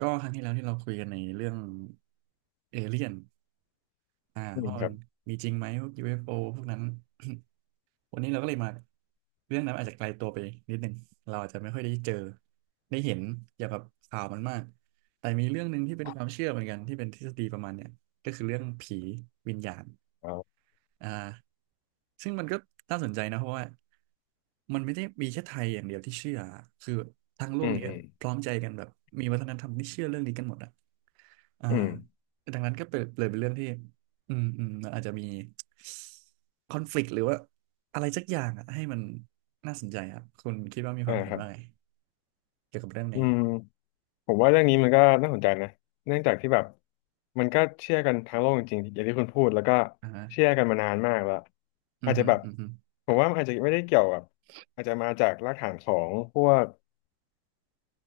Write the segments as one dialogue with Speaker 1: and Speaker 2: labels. Speaker 1: ก็ครั้งที่แล้วที่เราคุยกันในเรื่องเอเลี่ยน
Speaker 2: อืม
Speaker 1: ว่า
Speaker 2: ค
Speaker 1: มั
Speaker 2: รั
Speaker 1: น
Speaker 2: บ
Speaker 1: มีจริงไหมพวก UFO พวกนั้น วันนี้เราก็เลยมาเรื่องนั้นอาจจะไกลตัวไปนิดนึง เราอาจจะไม่ค่อยได้เจอได้เห็นอย่าแบบข่าวมันมาก แต่มีเรื่องหนึ่งที่เป็นความเชื่อเหมือนกันที่เป็นทฤษฎีประมาณเนี้ยก็คือเรื่องผีวิญญาณ
Speaker 2: อ๋อ
Speaker 1: อ่าซึ่งมันก็น่าสนใจนะเพราะว่ามันไม่ได้มีแค่ไทยอย่างเดียวที่เชื่อคือทั้งโล
Speaker 2: อื
Speaker 1: ก
Speaker 2: ม
Speaker 1: เนี้ย
Speaker 2: อืม
Speaker 1: พร้อมใจกันแบบมีวัฒนธรรมที่เชื่อเรื่องนี้กันหมดอ่ะอ่า
Speaker 2: อืม
Speaker 1: ดังนั้นก็เปิดเลยเป็นเรื่องที่มันอาจจะมีคอนฟ lict หรือว่าอะไรสักอย่างอ่ะให้มันน่าสนใจครับคุณคิดว่ามีค
Speaker 2: อ่า
Speaker 1: วามเห็
Speaker 2: ค
Speaker 1: น
Speaker 2: รับ
Speaker 1: ว่าไงเกี่ยวกับเรื่อง
Speaker 2: อื
Speaker 1: นี้
Speaker 2: มผมว่าเรื่องนี้มันก็น่าสนใจนะเนื่องจากที่แบบมันก็เชื่อกันทั้งโลกจริงๆอย่างที่คุณพูดแล้วก็
Speaker 1: อ่าฮะ
Speaker 2: เชื่อกันมานานมากแล้ว
Speaker 1: อื
Speaker 2: อา
Speaker 1: ม
Speaker 2: จจะ
Speaker 1: ฮึ
Speaker 2: แบบ
Speaker 1: อืมฮึ
Speaker 2: ผมว่ามันอาจจะไม่ได้เกี่ยวกับอาจจะมาจากรากฐานของพวก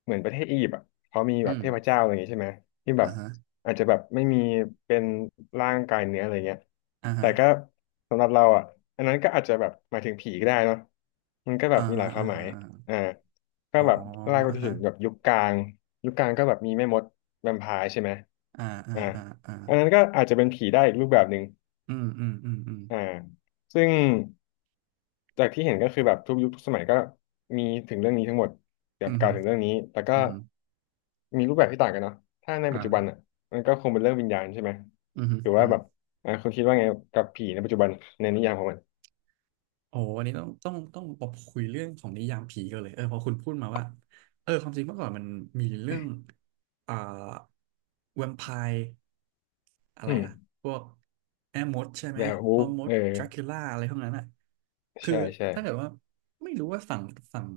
Speaker 2: เหมือนประเทศอียิปต์อ่ะเขามีแบ
Speaker 1: อื
Speaker 2: บ
Speaker 1: ม
Speaker 2: เทพเจ้าอะไรอย่างงี้ใช่ไหมที่แบ
Speaker 1: อ่า
Speaker 2: บ
Speaker 1: ฮะ
Speaker 2: อาจจะแบบไม่มีเป็นร่างกายเนื้ออะไรเงี้ย
Speaker 1: อ่า
Speaker 2: แต่
Speaker 1: ฮะ
Speaker 2: ก็สำหรับเราอ่ะอันนั้นก็อาจจะแบบหมายถึงผีก็ได้เนาะมันก็แบ
Speaker 1: อ่า
Speaker 2: บมีห
Speaker 1: ฮะ
Speaker 2: ลายควา
Speaker 1: อ่า
Speaker 2: มหมา
Speaker 1: ฮะ
Speaker 2: ย
Speaker 1: อา
Speaker 2: อ่าก็
Speaker 1: อ๋อ
Speaker 2: แบบไล่ไป
Speaker 1: อ่า
Speaker 2: จน
Speaker 1: ฮะ
Speaker 2: ถึงแบบยุคกลางยุคกลางก็แบบมีแม่มดแวมไพร์ใช่ไหม
Speaker 1: อ่าอ่า
Speaker 2: อ่า
Speaker 1: อ่าอ่า
Speaker 2: อันนั้นก็อาจจะเป็นผีได้อีกรูปแบบหนึ่ง
Speaker 1: อืมอืมอืมอืม
Speaker 2: อ่าซึ่ง จากที่เห็นก็คือแบบทุกยุคทุกสมัยก็มีถึงเรื่องนี้ทั้งหมดแบ
Speaker 1: อื
Speaker 2: บ
Speaker 1: ม
Speaker 2: กล่าวถึงเรื่องนี้ แต่ก็
Speaker 1: อืม
Speaker 2: มีรูปแบบที่ต่างกันเนาะถ้าในปัจจุบันอ่ะ
Speaker 1: อ่า
Speaker 2: มันก็คงเป็นเรื่องวิญญาณใช่ไหม
Speaker 1: อืม
Speaker 2: หรือ
Speaker 1: อื
Speaker 2: ว่า
Speaker 1: ม
Speaker 2: แบบอ่าคุณคิดว่าไงกับผีในปัจจุบันในนิยามของมัน
Speaker 1: โอ้วันนี้ต้องมาคุยเรื่องของนิยามผีกันเลยเออพอคุณพูดมาว่าเออความจริงเมื่อก่อนมันมีเรื่องอ่าแวมไพร์ อะไร
Speaker 2: อื
Speaker 1: อะ
Speaker 2: ม
Speaker 1: พวกแม่มดใช่ไหม
Speaker 2: แบบวู
Speaker 1: พ่อ
Speaker 2: ฟ
Speaker 1: มด
Speaker 2: เออ
Speaker 1: ดรากูล่าอะไรพวกนั้นอะคือ
Speaker 2: ใช่ใช่
Speaker 1: ถ้าเกิดว่าไม่รู้ว่าฝั่ง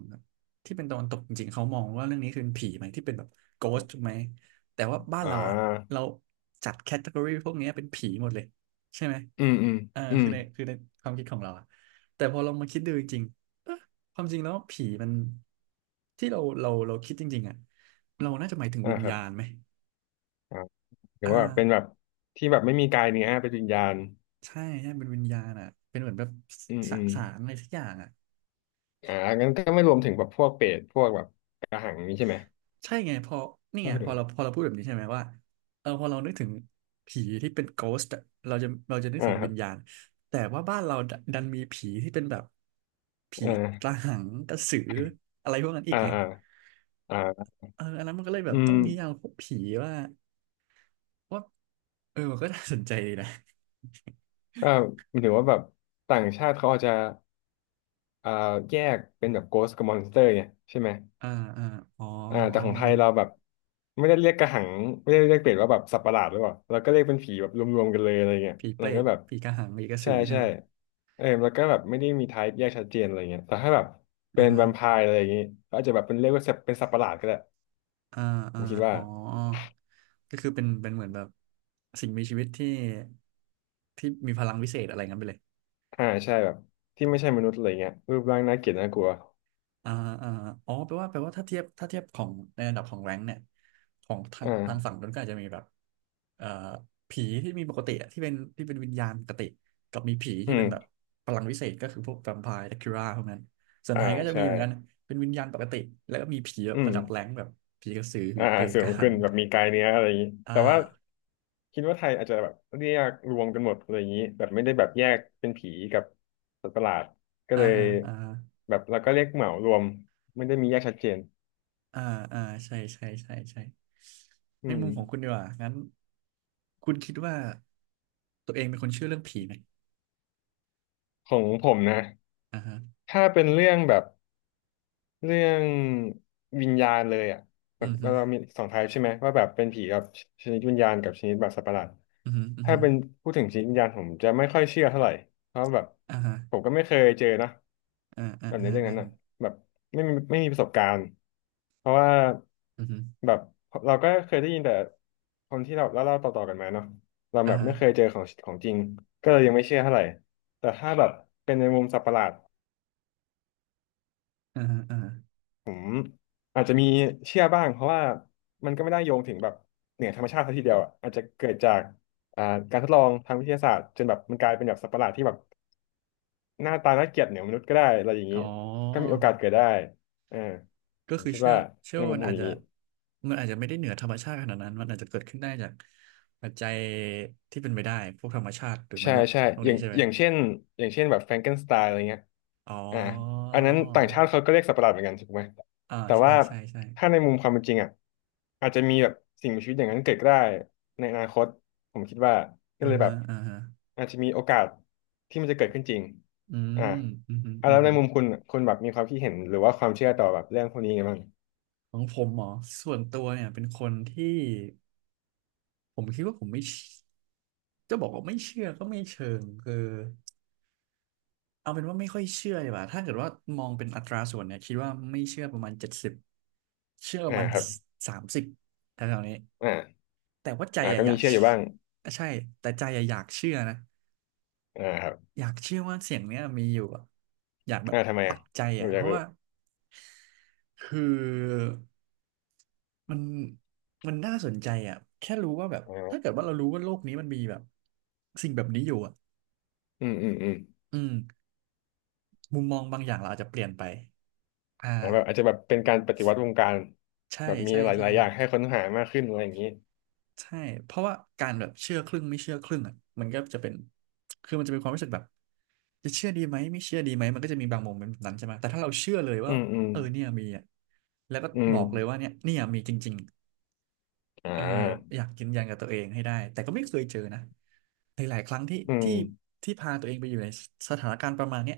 Speaker 1: ที่เป็นตะวันตกจริงๆเขามองว่าเรื่องนี้คือผีไหมที่เป็นแบบโกสถูกไหมแต่ว่าบ้าน
Speaker 2: อ่
Speaker 1: เราอะ
Speaker 2: า
Speaker 1: เราจัดแคตตากรีพวกเนี้ยเป็นผีหมดเลยใช่ไหม
Speaker 2: อืมอืม
Speaker 1: เออ
Speaker 2: อืม
Speaker 1: คือในความคิดของเราอะแต่พอลองมาคิดดูจริงๆเอ๊ะความจริงแล้วผีมันที่เราคิดจริงๆอะเราน่าจะหมายถึง
Speaker 2: อ่า
Speaker 1: วิญ
Speaker 2: ครับ
Speaker 1: ญาณไหม
Speaker 2: อ่าหรื
Speaker 1: อ่
Speaker 2: อว่าเป็นแบ
Speaker 1: า
Speaker 2: บที่แบบไม่มีกายเนื้อเป็นวิญญาณ
Speaker 1: ใช่ใช่เป็นวิญญาณอ่ะเป็นเหมือนแบบ
Speaker 2: อืม
Speaker 1: ส
Speaker 2: อืม
Speaker 1: สารอะไรสักอย่างอ่ะ
Speaker 2: อ่างั้นก็ไม่รวมถึงแบบพวกเปรตพวกแบบกระหังนี้ใช่ไหม
Speaker 1: ใช่ไงพอนี่
Speaker 2: ถ้า
Speaker 1: ไง
Speaker 2: พูด
Speaker 1: พอ
Speaker 2: ถึง
Speaker 1: เราพอเราพูดแบบนี้ใช่ไหมว่าเออพอเรานึกถึงผีที่เป็น ghost อะเราจะนึก
Speaker 2: อ่า
Speaker 1: ถึง
Speaker 2: ครั
Speaker 1: วิ
Speaker 2: บ
Speaker 1: ญญาณแต่ว่าบ้านเราดดันมีผีที่เป็นแบบ
Speaker 2: อ
Speaker 1: ผีก
Speaker 2: ่า
Speaker 1: ระหังกระสืออะไรพวกนั้นอีก
Speaker 2: อ่า
Speaker 1: ไง
Speaker 2: อ่าอ่า
Speaker 1: เอออันนั้นมันก็เลยแบ
Speaker 2: อื
Speaker 1: บต้
Speaker 2: ม
Speaker 1: องนิยามพวกผีว่าว่าเออมันก็น่าสนใจดีนะ
Speaker 2: ก็หมายถึงว่าแบบต่างชาติเขาอาจจะอ่าแยกเป็นแบบ Ghost กับ Monster เนี่ยใช่ไหม
Speaker 1: อ่าอ่าอ๋อ
Speaker 2: อ่าแต่ของไทยเราแบบไม่ได้เรียกกระหังไม่ได้เรียกเปรตว่าแบบสัตว์ประหลาดหรือเปล่าเราก็เรียกเป็นผีแบบรวมๆกันเลยอะไรเงี้ย
Speaker 1: ผีเป
Speaker 2: เรา
Speaker 1: ร
Speaker 2: ก็
Speaker 1: ต
Speaker 2: แบบ
Speaker 1: ผีกระหังผีกระสื
Speaker 2: ใช่
Speaker 1: อใช่
Speaker 2: ใช่
Speaker 1: ไหม
Speaker 2: เออแล้วก็แบบไม่ได้มีไทป์แยกชัดเจนอะไรเงี้ยแต่ถ้าแบบ
Speaker 1: อ่า
Speaker 2: เป็น
Speaker 1: ฮะ
Speaker 2: แวมไพร์อะไรอย่างงี้ก็อาจจะแบบเป็นเรียกว่าสัตว์เป็นสัตว์ประหลาดก็ได้
Speaker 1: อ่า
Speaker 2: ผ
Speaker 1: อ่า
Speaker 2: มคิดว่า
Speaker 1: อ๋อ ก็คือเป็นเหมือนแบบสิ่งมีชีวิตที่มีพลังวิเศษอะไรงั้นไปเลย
Speaker 2: อ่าใช่แบบที่ไม่ใช่มนุษย์อะไรเงี้ยรูปร่างน่าเกลียดน่ากลัว
Speaker 1: อ่าอ่าอ๋อแปลว่าถ้าเทียบของในระดับของแรงค์เนี่ยของทางฝั่
Speaker 2: อ่า
Speaker 1: งนั้นก็อาจจะมีแบบเอ่อผีที่มีปกติอะที่เป็นวิญญาณปกติกับมีผี
Speaker 2: อื
Speaker 1: ที่เป็นแบบ
Speaker 2: ม
Speaker 1: พลังวิเศษก็คือพวกแวมไพร์ดักคิราพวกนั้นส่วน
Speaker 2: อ่า
Speaker 1: ไทยก็จะมี
Speaker 2: ใช่
Speaker 1: เหมือนกันเป็นวิญญาณปกติแล้วก็มีผีแบ
Speaker 2: อื
Speaker 1: บ
Speaker 2: ม
Speaker 1: ระดับแรงค์แบบผีกระสือผี
Speaker 2: อ่า
Speaker 1: เปรต
Speaker 2: สู
Speaker 1: กระ
Speaker 2: ง
Speaker 1: หั
Speaker 2: ขึ้
Speaker 1: ง
Speaker 2: นแบบมีกายเนื้ออะไรอย่างนี้
Speaker 1: อ่า
Speaker 2: แต่ว่าคิดว่าไทยอาจจะแบบเรียกรวมกันหมดอะไรอย่างนี้แบบไม่ได้แบบแยกเป็นผีกับสัตว์ประหลาดก็
Speaker 1: อ่า
Speaker 2: เลย
Speaker 1: ฮะอ่าฮะ
Speaker 2: แบบเราก็เรียกเหมารวมไม่ได้มีแยกชัดเจน
Speaker 1: อ่าอ่าใช่ใช่ใช่ใช่
Speaker 2: อื
Speaker 1: ใน
Speaker 2: ม
Speaker 1: มุมของคุณดีกว่างั้นคุณคิดว่าตัวเองเป็นคนเชื่อเรื่องผีไหม
Speaker 2: ของผมนะ
Speaker 1: อ่าฮะ
Speaker 2: ถ้าเป็นเรื่องแบบ เรื่องวิญญาณเลยอ่ะแบ
Speaker 1: อื
Speaker 2: บ
Speaker 1: มฮึ
Speaker 2: เรามีสองไทป์ใช่ไหมว่าแบบเป็นผีกับชนิดวิญญาณกับชนิดแบบสัตว์ประหลาด
Speaker 1: อืมฮึอืม
Speaker 2: ถ้า
Speaker 1: ฮึ
Speaker 2: เป็นพูดถึงชนิดวิญญาณผมจะไม่ค่อยเชื่อเท่าไหร่เพราะแบบ
Speaker 1: อ่าฮะ
Speaker 2: ผมก็ไม่เคยเจอนะ
Speaker 1: อ่าอ่า
Speaker 2: แบบใน
Speaker 1: อ่า
Speaker 2: เรื่อง
Speaker 1: อ่า
Speaker 2: นั้นอ่ะแบบไม่มีประสบการณ์เพราะว่า
Speaker 1: อืมฮึ
Speaker 2: แบบเราก็เคยได้ยินแต่คนที่เราเล่าๆต่อๆกันมาเนาะเรา
Speaker 1: อ่า
Speaker 2: แบบ
Speaker 1: ฮะ
Speaker 2: ไม่เคยเจอของของจริงก็เลยยังไม่เชื่อเท่าไหร่แต่ถ้าแบบเป็นในมุมสัตว์ประหลาด
Speaker 1: อ่าฮะอ่าฮะ
Speaker 2: อาจจะมีเชื่อบ้างเพราะว่ามันก็ไม่ได้โยงถึงแบบเหนือธรรมชาติซะทีเดียวอะอาจจะเกิดจากอ่าการทดลองทางวิทยาศาสตร์จนแบบมันกลายเป็นแบบสัตว์ประหลาดที่แบบหน้าตาน่าเกลียดเหนือมนุษย์ก็ได้อะไรอย่าง
Speaker 1: อ๋
Speaker 2: นี้
Speaker 1: อ
Speaker 2: ก็มีโอกาสเกิดได้อ่า
Speaker 1: ก็
Speaker 2: ผม
Speaker 1: คือ
Speaker 2: คิด
Speaker 1: เชื่อ
Speaker 2: ว่า
Speaker 1: เชื่อ
Speaker 2: ใน
Speaker 1: ว่า
Speaker 2: มุม
Speaker 1: มัน
Speaker 2: ผม
Speaker 1: อาจ
Speaker 2: อย่าง
Speaker 1: จะ
Speaker 2: นี้
Speaker 1: มันอาจจะไม่ได้เหนือธรรมชาติขนาดนั้นมันอาจจะเกิดขึ้นได้จากปัจจัยที่เป็นไปได้พวกธรรมชาติหรือม
Speaker 2: ใช่
Speaker 1: นุษย์
Speaker 2: ใช่
Speaker 1: ตรง
Speaker 2: อย่า
Speaker 1: นี้
Speaker 2: ง
Speaker 1: ใช่ไหม
Speaker 2: อย่างเช่นอย่างเช่นแบบแฟรงเกนสไตล์อะไรเงี้ย
Speaker 1: อ๋
Speaker 2: อ่า
Speaker 1: อ
Speaker 2: อันนั้นต่างชาติเขาก็เรียกสัตว์ประหลาดเหมือนกันถูกไหม
Speaker 1: อ่า
Speaker 2: แต่
Speaker 1: ใช่
Speaker 2: ว่า
Speaker 1: ใช่ใช่
Speaker 2: ถ้าในมุมความเป็นจริงอ่ะอาจจะมีแบบสิ่งมีชีวิตอย่างนั้นเกิดก็ได้ในอนาคตผมคิดว่าก็
Speaker 1: อ่า
Speaker 2: เลยแบ
Speaker 1: ฮะ
Speaker 2: บ
Speaker 1: อ่าฮะ
Speaker 2: อาจจะมีโอกาสที่มันจะเกิดขึ้นจริง
Speaker 1: อื
Speaker 2: อ่า
Speaker 1: มอืม
Speaker 2: อ่ะ
Speaker 1: อื
Speaker 2: แล้ว
Speaker 1: ม
Speaker 2: ในมุมคุณคุณแบบมีความคิดเห็นหรือว่าความเชื่อต่อแบบเรื่องพวกนี้ไงบ้าง
Speaker 1: ของผมเหรอ ส่วนตัวเนี่ยเป็นคนที่ผมคิดว่าผมไม่เชจะบอกว่าไม่เชื่อก็ไม่เชิงคือเอาเป็นว่าไม่ค่อยเชื่อดีกว่าถ้าเกิดว่ามองเป็นอัตราส่วนเนี่ยคิดว่าไม่เชื่อประมาณ70เชื่อประ
Speaker 2: อ่า
Speaker 1: มาณ
Speaker 2: ครับ
Speaker 1: 30แถวๆนี้
Speaker 2: อ่า
Speaker 1: แต่ว่าใจ
Speaker 2: อ่า
Speaker 1: อะ
Speaker 2: ก็
Speaker 1: อ
Speaker 2: มี
Speaker 1: ยาก
Speaker 2: เชื่ออ
Speaker 1: เชื่
Speaker 2: ยู่
Speaker 1: อ
Speaker 2: บ้าง
Speaker 1: ใช่ แต่ใจอะอยากเชื่อนะ
Speaker 2: อ่าครับ
Speaker 1: อยากเชื่อว่าเสียงเนี้ยมีอยู่อะอยากแบบ
Speaker 2: อ่าทำไม
Speaker 1: ปั
Speaker 2: อ่ะ
Speaker 1: กใจ
Speaker 2: ผ
Speaker 1: อะ
Speaker 2: มอ
Speaker 1: เพ
Speaker 2: ยาก
Speaker 1: ราะ
Speaker 2: รู้
Speaker 1: ว่าคือมันมันน่าสนใจอะแค่รู้ว่าแบบ
Speaker 2: อ่
Speaker 1: ถ้าเกิ
Speaker 2: า
Speaker 1: ดว่าเรารู้ว่าโลกนี้มันมีแบบสิ่งแบบนี้อยู่อะ
Speaker 2: อืมอืมอืม
Speaker 1: อืมมุมมองบางอย่างเราอาจจะเปลี่ยนไปอ่า
Speaker 2: อาแบบอาจจะแบบเป็นการปฏิวัติวงการ
Speaker 1: ใช่
Speaker 2: แบบมี
Speaker 1: ใช่
Speaker 2: ห
Speaker 1: ใช่
Speaker 2: ลายๆอย่างให้ค้นหามากขึ้นอะไรอย่างนี้
Speaker 1: ใช่เพราะว่าการแบบเชื่อครึ่งไม่เชื่อครึ่งอะมันก็จะเป็นคือมันจะเป็นความรู้สึกแบบ จะเชื่อดีไหมไม่เชื่อดีไหมมันก็จะมีบางโมเมนต์แบบนั้นใช่ไหมแต่ถ้าเราเชื่อเลย
Speaker 2: อื
Speaker 1: ว่า
Speaker 2: ม อืม
Speaker 1: เออเนี่ยมีอ่ะแล้วก็
Speaker 2: อื
Speaker 1: บ
Speaker 2: ม
Speaker 1: อกเลยว่าเนี่ยเนี่ยมีจริง
Speaker 2: อ่
Speaker 1: ๆเออ
Speaker 2: า
Speaker 1: อยากยืนยันกับตัวเองให้ได้แต่ก็ไม่เคยเจอนะหลายๆครั้งที่
Speaker 2: อืม
Speaker 1: ที่ที่พาตัวเองไปอยู่ในสถานการณ์ประมาณเนี้ย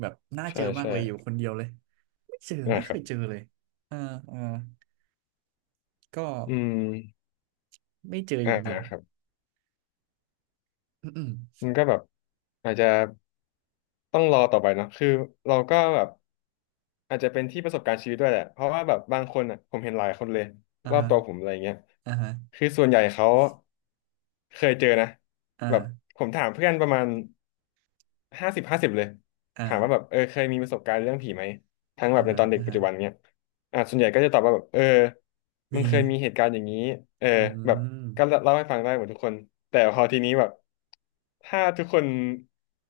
Speaker 1: แบบน่าเจ
Speaker 2: ใช่
Speaker 1: อมาก
Speaker 2: ใช่
Speaker 1: เลยอยู่คนเดียวเลยไม่เจอไม่
Speaker 2: นะค
Speaker 1: เค
Speaker 2: รั
Speaker 1: ย
Speaker 2: บ
Speaker 1: เจอเลยอ่าอ่าก็
Speaker 2: อืม
Speaker 1: ไม่เจอ
Speaker 2: อ่า
Speaker 1: จริง
Speaker 2: ครับ
Speaker 1: ๆอืมอม
Speaker 2: มันก็แบบอาจจะต้องรอต่อไปเนาะคือเราก็แบบ อาจจะเป็นที่ประสบการณ์ชีวิตด้วยแหละ เพราะว่าแบบบางคนอ่ะผมเห็นหลายคนเลย
Speaker 1: อ่า
Speaker 2: รอบ
Speaker 1: ฮะ
Speaker 2: ตัวผมอะไรเงี้ย
Speaker 1: อ่าฮะ
Speaker 2: คือส่วนใหญ่เขาเคยเจอนะแบบ
Speaker 1: อ่า
Speaker 2: ผมถามเพื่อนประมาณ50 50เลยถามว่าแบ
Speaker 1: อ่า
Speaker 2: บเคยมีประสบการณ์เรื่องผีไหมทั้งแบ
Speaker 1: อ่า
Speaker 2: บใน
Speaker 1: ฮะ
Speaker 2: ตอนเด็ก
Speaker 1: อ่า
Speaker 2: ปัจ
Speaker 1: ฮะ
Speaker 2: จุบันเนี้ย อ่ะส่วนใหญ่ก็จะตอบว่าแบบมัน
Speaker 1: มี
Speaker 2: เคยมีเหตุการณ์อย่างนี้เออ
Speaker 1: อื
Speaker 2: แบบ
Speaker 1: ม
Speaker 2: ก็เล่าให้ฟังได้หมดทุกคนแต่พอทีนี้แบบถ้าทุกคน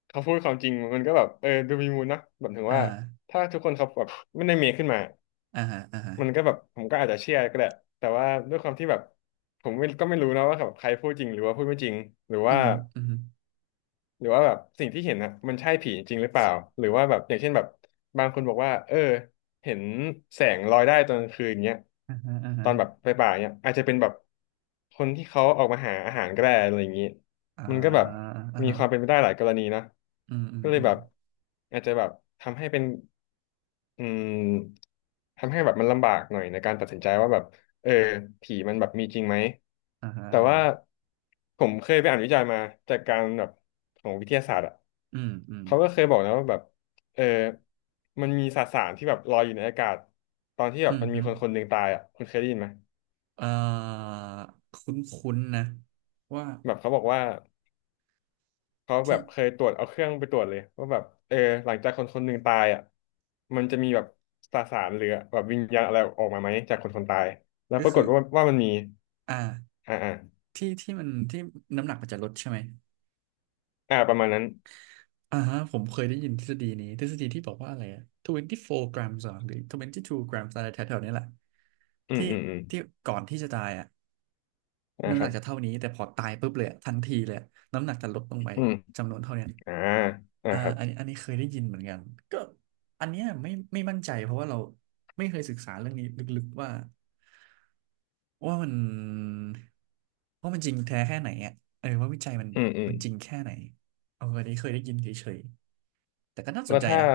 Speaker 2: เขาพูดความจริงมันก็แบบดูมีมูลนะแบบถึง
Speaker 1: อ่า
Speaker 2: ว่าถ้าทุกคนเขาแบบไม่ได้เมคขึ้นมา
Speaker 1: อ่าฮะอ่าฮะ
Speaker 2: มันก็แบบผมก็อาจจะเชื่อก็ได้แต่ว่าด้วยความที่แบบผมไม่รู้นะว่าแบบใครพูดจริงหรือว่าพูดไม่จริงหรือ
Speaker 1: อื
Speaker 2: ว่า
Speaker 1: มอืม
Speaker 2: หรือว่าแบบสิ่งที่เห็นอะมันใช่ผีจริงหรือเปล่าหรือว่าแบบอย่างเช่นแบบบางคนบอกว่าเห็นแสงลอยได้ตอนกลางคืนเงี้ย
Speaker 1: อ่าฮะอ่า
Speaker 2: ต
Speaker 1: ฮะ
Speaker 2: อนแบบไปป่าเงี้ยอาจจะเป็นแบบคนที่เขาออกมาหาอาหารก็ได้อะไรอย่างงี้
Speaker 1: อ่า
Speaker 2: มันก็แบบ
Speaker 1: อ่า
Speaker 2: มี
Speaker 1: ฮะ
Speaker 2: ความเป็นไปได้หลายกรณีนะ
Speaker 1: อืมอืม
Speaker 2: ก็เล
Speaker 1: อื
Speaker 2: ย
Speaker 1: ม
Speaker 2: แบบอาจจะแบบทำให้เป็น อืมทำให้แบบมันลำบากหน่อยในการตัดสินใจว่าแบบเออผีมันแบบมีจริงไหม
Speaker 1: อ่าฮะ
Speaker 2: แต่
Speaker 1: อ่าฮ
Speaker 2: ว่า
Speaker 1: ะ
Speaker 2: ผมเคยไปอ่านวิจัยมาจากการแบบของวิทยาศาสตร์อ่ะ
Speaker 1: อืมอืม
Speaker 2: เขาก็เคยบอกนะว่าแบบเออมันมีสสารที่แบบลอยอยู่ในอากาศตอนที่แบ
Speaker 1: อื
Speaker 2: บ
Speaker 1: ม
Speaker 2: มันมี
Speaker 1: ฮึ
Speaker 2: คนคนหนึ่งตายอ่ะคุณเคยได้ยินไหม
Speaker 1: เอ่อคุ้นคุ้นนะ ว่า
Speaker 2: แบบเขาบอกว่า เขาแบ
Speaker 1: ที่
Speaker 2: บเคยตรวจเอาเครื่องไปตรวจเลยว่าแบบหลังจากคนคนหนึ่งตายอ่ะมันจะมีแบบสสารหรือแบบวิญญาณอะไรออกมาไหมจากคนคนตายแล้ว
Speaker 1: ก็
Speaker 2: ปราก
Speaker 1: คื
Speaker 2: ฏ
Speaker 1: อ
Speaker 2: ว่ามันมี
Speaker 1: อ่า
Speaker 2: อ่าอ่า
Speaker 1: ที่ที่มันที่น้ำหนักมันจะลดใช่ไหม
Speaker 2: อ่าประมาณนั้น
Speaker 1: อ่าฮะผมเคยได้ยินทฤษฎีนี้ทฤษฎีที่บอกว่าอะไรอะ24 grams เหรอหรือ22 grams อะไรแถวๆนี้แหละ
Speaker 2: อืม
Speaker 1: ที่
Speaker 2: อืมอืม
Speaker 1: ที่ ก่อนที่จะตายอ่ะ
Speaker 2: อ่า
Speaker 1: น้ำ
Speaker 2: ค
Speaker 1: หนั
Speaker 2: รั
Speaker 1: ก
Speaker 2: บ
Speaker 1: จะเท่านี้แต่พอตายปุ๊บเลยอะทันทีเลยอะน้ำหนักจะลดลงไป
Speaker 2: อืม
Speaker 1: จำนวนเท่านี้
Speaker 2: อ่าอ่า
Speaker 1: อ่า
Speaker 2: ครับ
Speaker 1: อันนี้เคยได้ยินเหมือนกันก็อันเนี้ยไม่มั่นใจเพราะว่าเราไม่เคยศึกษาเรื่องนี้ลึกๆว่าว่ามันว่ามันจริงแท้แค่ไหนอ่ะเออว่าวิจัย
Speaker 2: อืมอืม
Speaker 1: มันจริงแค่ไหนเอออันนี้เคยได้ยินเฉยๆแต่ก็น่าส
Speaker 2: แล้
Speaker 1: น
Speaker 2: ว
Speaker 1: ใจ
Speaker 2: ถ้า
Speaker 1: นะ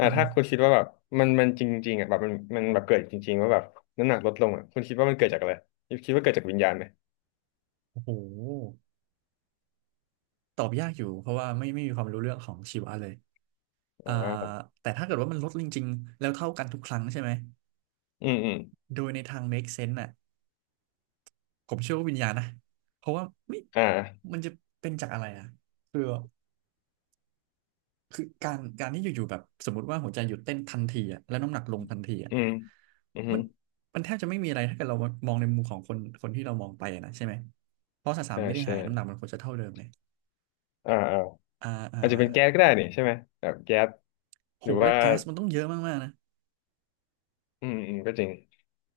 Speaker 1: อื
Speaker 2: า
Speaker 1: อฮึ
Speaker 2: ถ้าคุณคิดว่าแบบมันจริงๆอ่ะแบบมันแบบเกิดจริงๆว่าแบบน้ำหนักลดลงอ่ะคุณคิดว่ามันเกิดจากอะไรคิดว่าเกิดจากวิญญาณไหม
Speaker 1: โอ้โหตอบยากอยู่เพราะว่าไม่มีความรู้เรื่องของชีวะเลย
Speaker 2: อ่
Speaker 1: อ่า
Speaker 2: า
Speaker 1: แต่ถ้าเกิดว่ามันลดจริงๆแล้วเท่ากันทุกครั้งใช่ไหม
Speaker 2: อืมอืม
Speaker 1: โดยในทาง make sense น่ะผมเชื่อว่าวิญญาณนะเพราะว่าไม่
Speaker 2: อ่า
Speaker 1: จะเป็นจากอะไรอ่ะคือคือการที่อยู่ๆแบบสมมติว่าหัวใจหยุดเต้นทันทีอ่ะแล้วน้ำหนักลงทันทีอ่ะ
Speaker 2: อืมอืม
Speaker 1: มันมันแทบจะไม่มีอะไรถ้าเกิดเรามองในมุมของคนคนที่เรามองไปอะนะใช่ไหมเพราะสสาร
Speaker 2: ใช่
Speaker 1: ไม่ได้
Speaker 2: ใช่
Speaker 1: หายน้ำหนักมันควรจะเท่าเดิมเลย
Speaker 2: อ่าอ่า
Speaker 1: อ่าอ่า
Speaker 2: อาจจะเป็นแก๊สก็ได้นี่ใช่ไหมแบบแก๊ส
Speaker 1: โห
Speaker 2: หรือ
Speaker 1: แล้
Speaker 2: ว่า
Speaker 1: วแก๊สมันต้องเยอะมากๆนะ
Speaker 2: อืมอืมก็จริง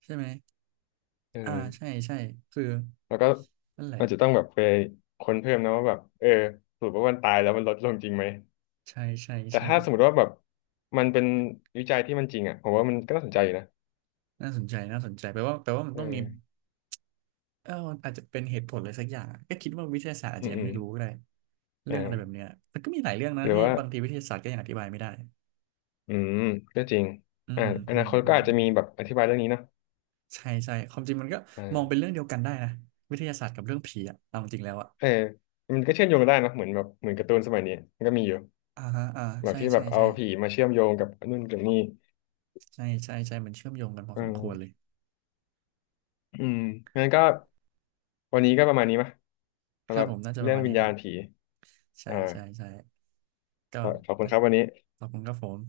Speaker 1: ใช่ไหม
Speaker 2: เอ
Speaker 1: อ่า
Speaker 2: อ
Speaker 1: ใช่ใช่คือ
Speaker 2: แล้วก็
Speaker 1: นั่นแหละ
Speaker 2: มันจะต้องแบบไปค้นเพิ่มนะว่าแบบสรุปว่ามันตายแล้วมันลดลงจริงไหม
Speaker 1: ใช่ใช่
Speaker 2: แต่
Speaker 1: ใช่
Speaker 2: ถ้าสมมติว่าแบบมันเป็นวิจัยที่มันจริงอ่ะผมว่ามันก็น่าสนใจอยู่นะ
Speaker 1: น่าสนใจน่าสนใจแปลว่ามันต้องมี
Speaker 2: เออ
Speaker 1: เออมันอาจจะเป็นเหตุผลอะไรสักอย่างอะก็คิดว่าวิทยาศาสตร์อาจ
Speaker 2: อื
Speaker 1: จะ
Speaker 2: ม
Speaker 1: ยั
Speaker 2: อื
Speaker 1: งไม่
Speaker 2: ม
Speaker 1: รู้ก็ได้
Speaker 2: อ
Speaker 1: เรื่องอะไรแบบ
Speaker 2: ่า
Speaker 1: เนี้ยมันก็มีหลายเรื่องนะ
Speaker 2: หรือ
Speaker 1: ที่
Speaker 2: ว่า
Speaker 1: บางทีวิทยาศาสตร์ก็ยังอธิบายไม่ได้
Speaker 2: อืมก็จริง
Speaker 1: อื
Speaker 2: อ่า
Speaker 1: ม
Speaker 2: อ
Speaker 1: อื
Speaker 2: นา
Speaker 1: ม
Speaker 2: คต
Speaker 1: อื
Speaker 2: ก็
Speaker 1: ม
Speaker 2: อาจจะมีแบบอธิบายเรื่องนี้เนาะ
Speaker 1: ใช่ใช่ความจริงมันก็
Speaker 2: อ่
Speaker 1: มองเป็น
Speaker 2: า
Speaker 1: เรื่องเดียวกันได้นะวิทยาศาสตร์กับเรื่องผีอะเอาจริงแล้วอะ
Speaker 2: เออมันก็เชื่อมโยงกันได้นะเหมือนแบบเหมือนการ์ตูนสมัยนี้มันก็มีอยู่
Speaker 1: อ่าฮะอ่า
Speaker 2: แบบ
Speaker 1: ใช่
Speaker 2: ที่แบ
Speaker 1: ใช่
Speaker 2: บเอา
Speaker 1: ใช่
Speaker 2: ผีมาเชื่อมโยงกับนู่นกับนี่
Speaker 1: ใช่ใช่ใช่มันเชื่อมโยงกันพอ
Speaker 2: อื
Speaker 1: สมควรเลย
Speaker 2: ม อืมงั้นก็วันนี้ก็ประมาณนี้มย
Speaker 1: ค
Speaker 2: สำห
Speaker 1: รับ
Speaker 2: รับ
Speaker 1: ผมน่าจะป
Speaker 2: เรื่
Speaker 1: ระ
Speaker 2: อง
Speaker 1: มาณ
Speaker 2: วิ
Speaker 1: นี้
Speaker 2: ญ
Speaker 1: ค
Speaker 2: ญา
Speaker 1: รั
Speaker 2: ณ
Speaker 1: บ
Speaker 2: ผี
Speaker 1: ใช่
Speaker 2: อ่า
Speaker 1: ใช่ใช่ก็
Speaker 2: ขอบคุณครับวันนี้
Speaker 1: ขอบคุณครับผม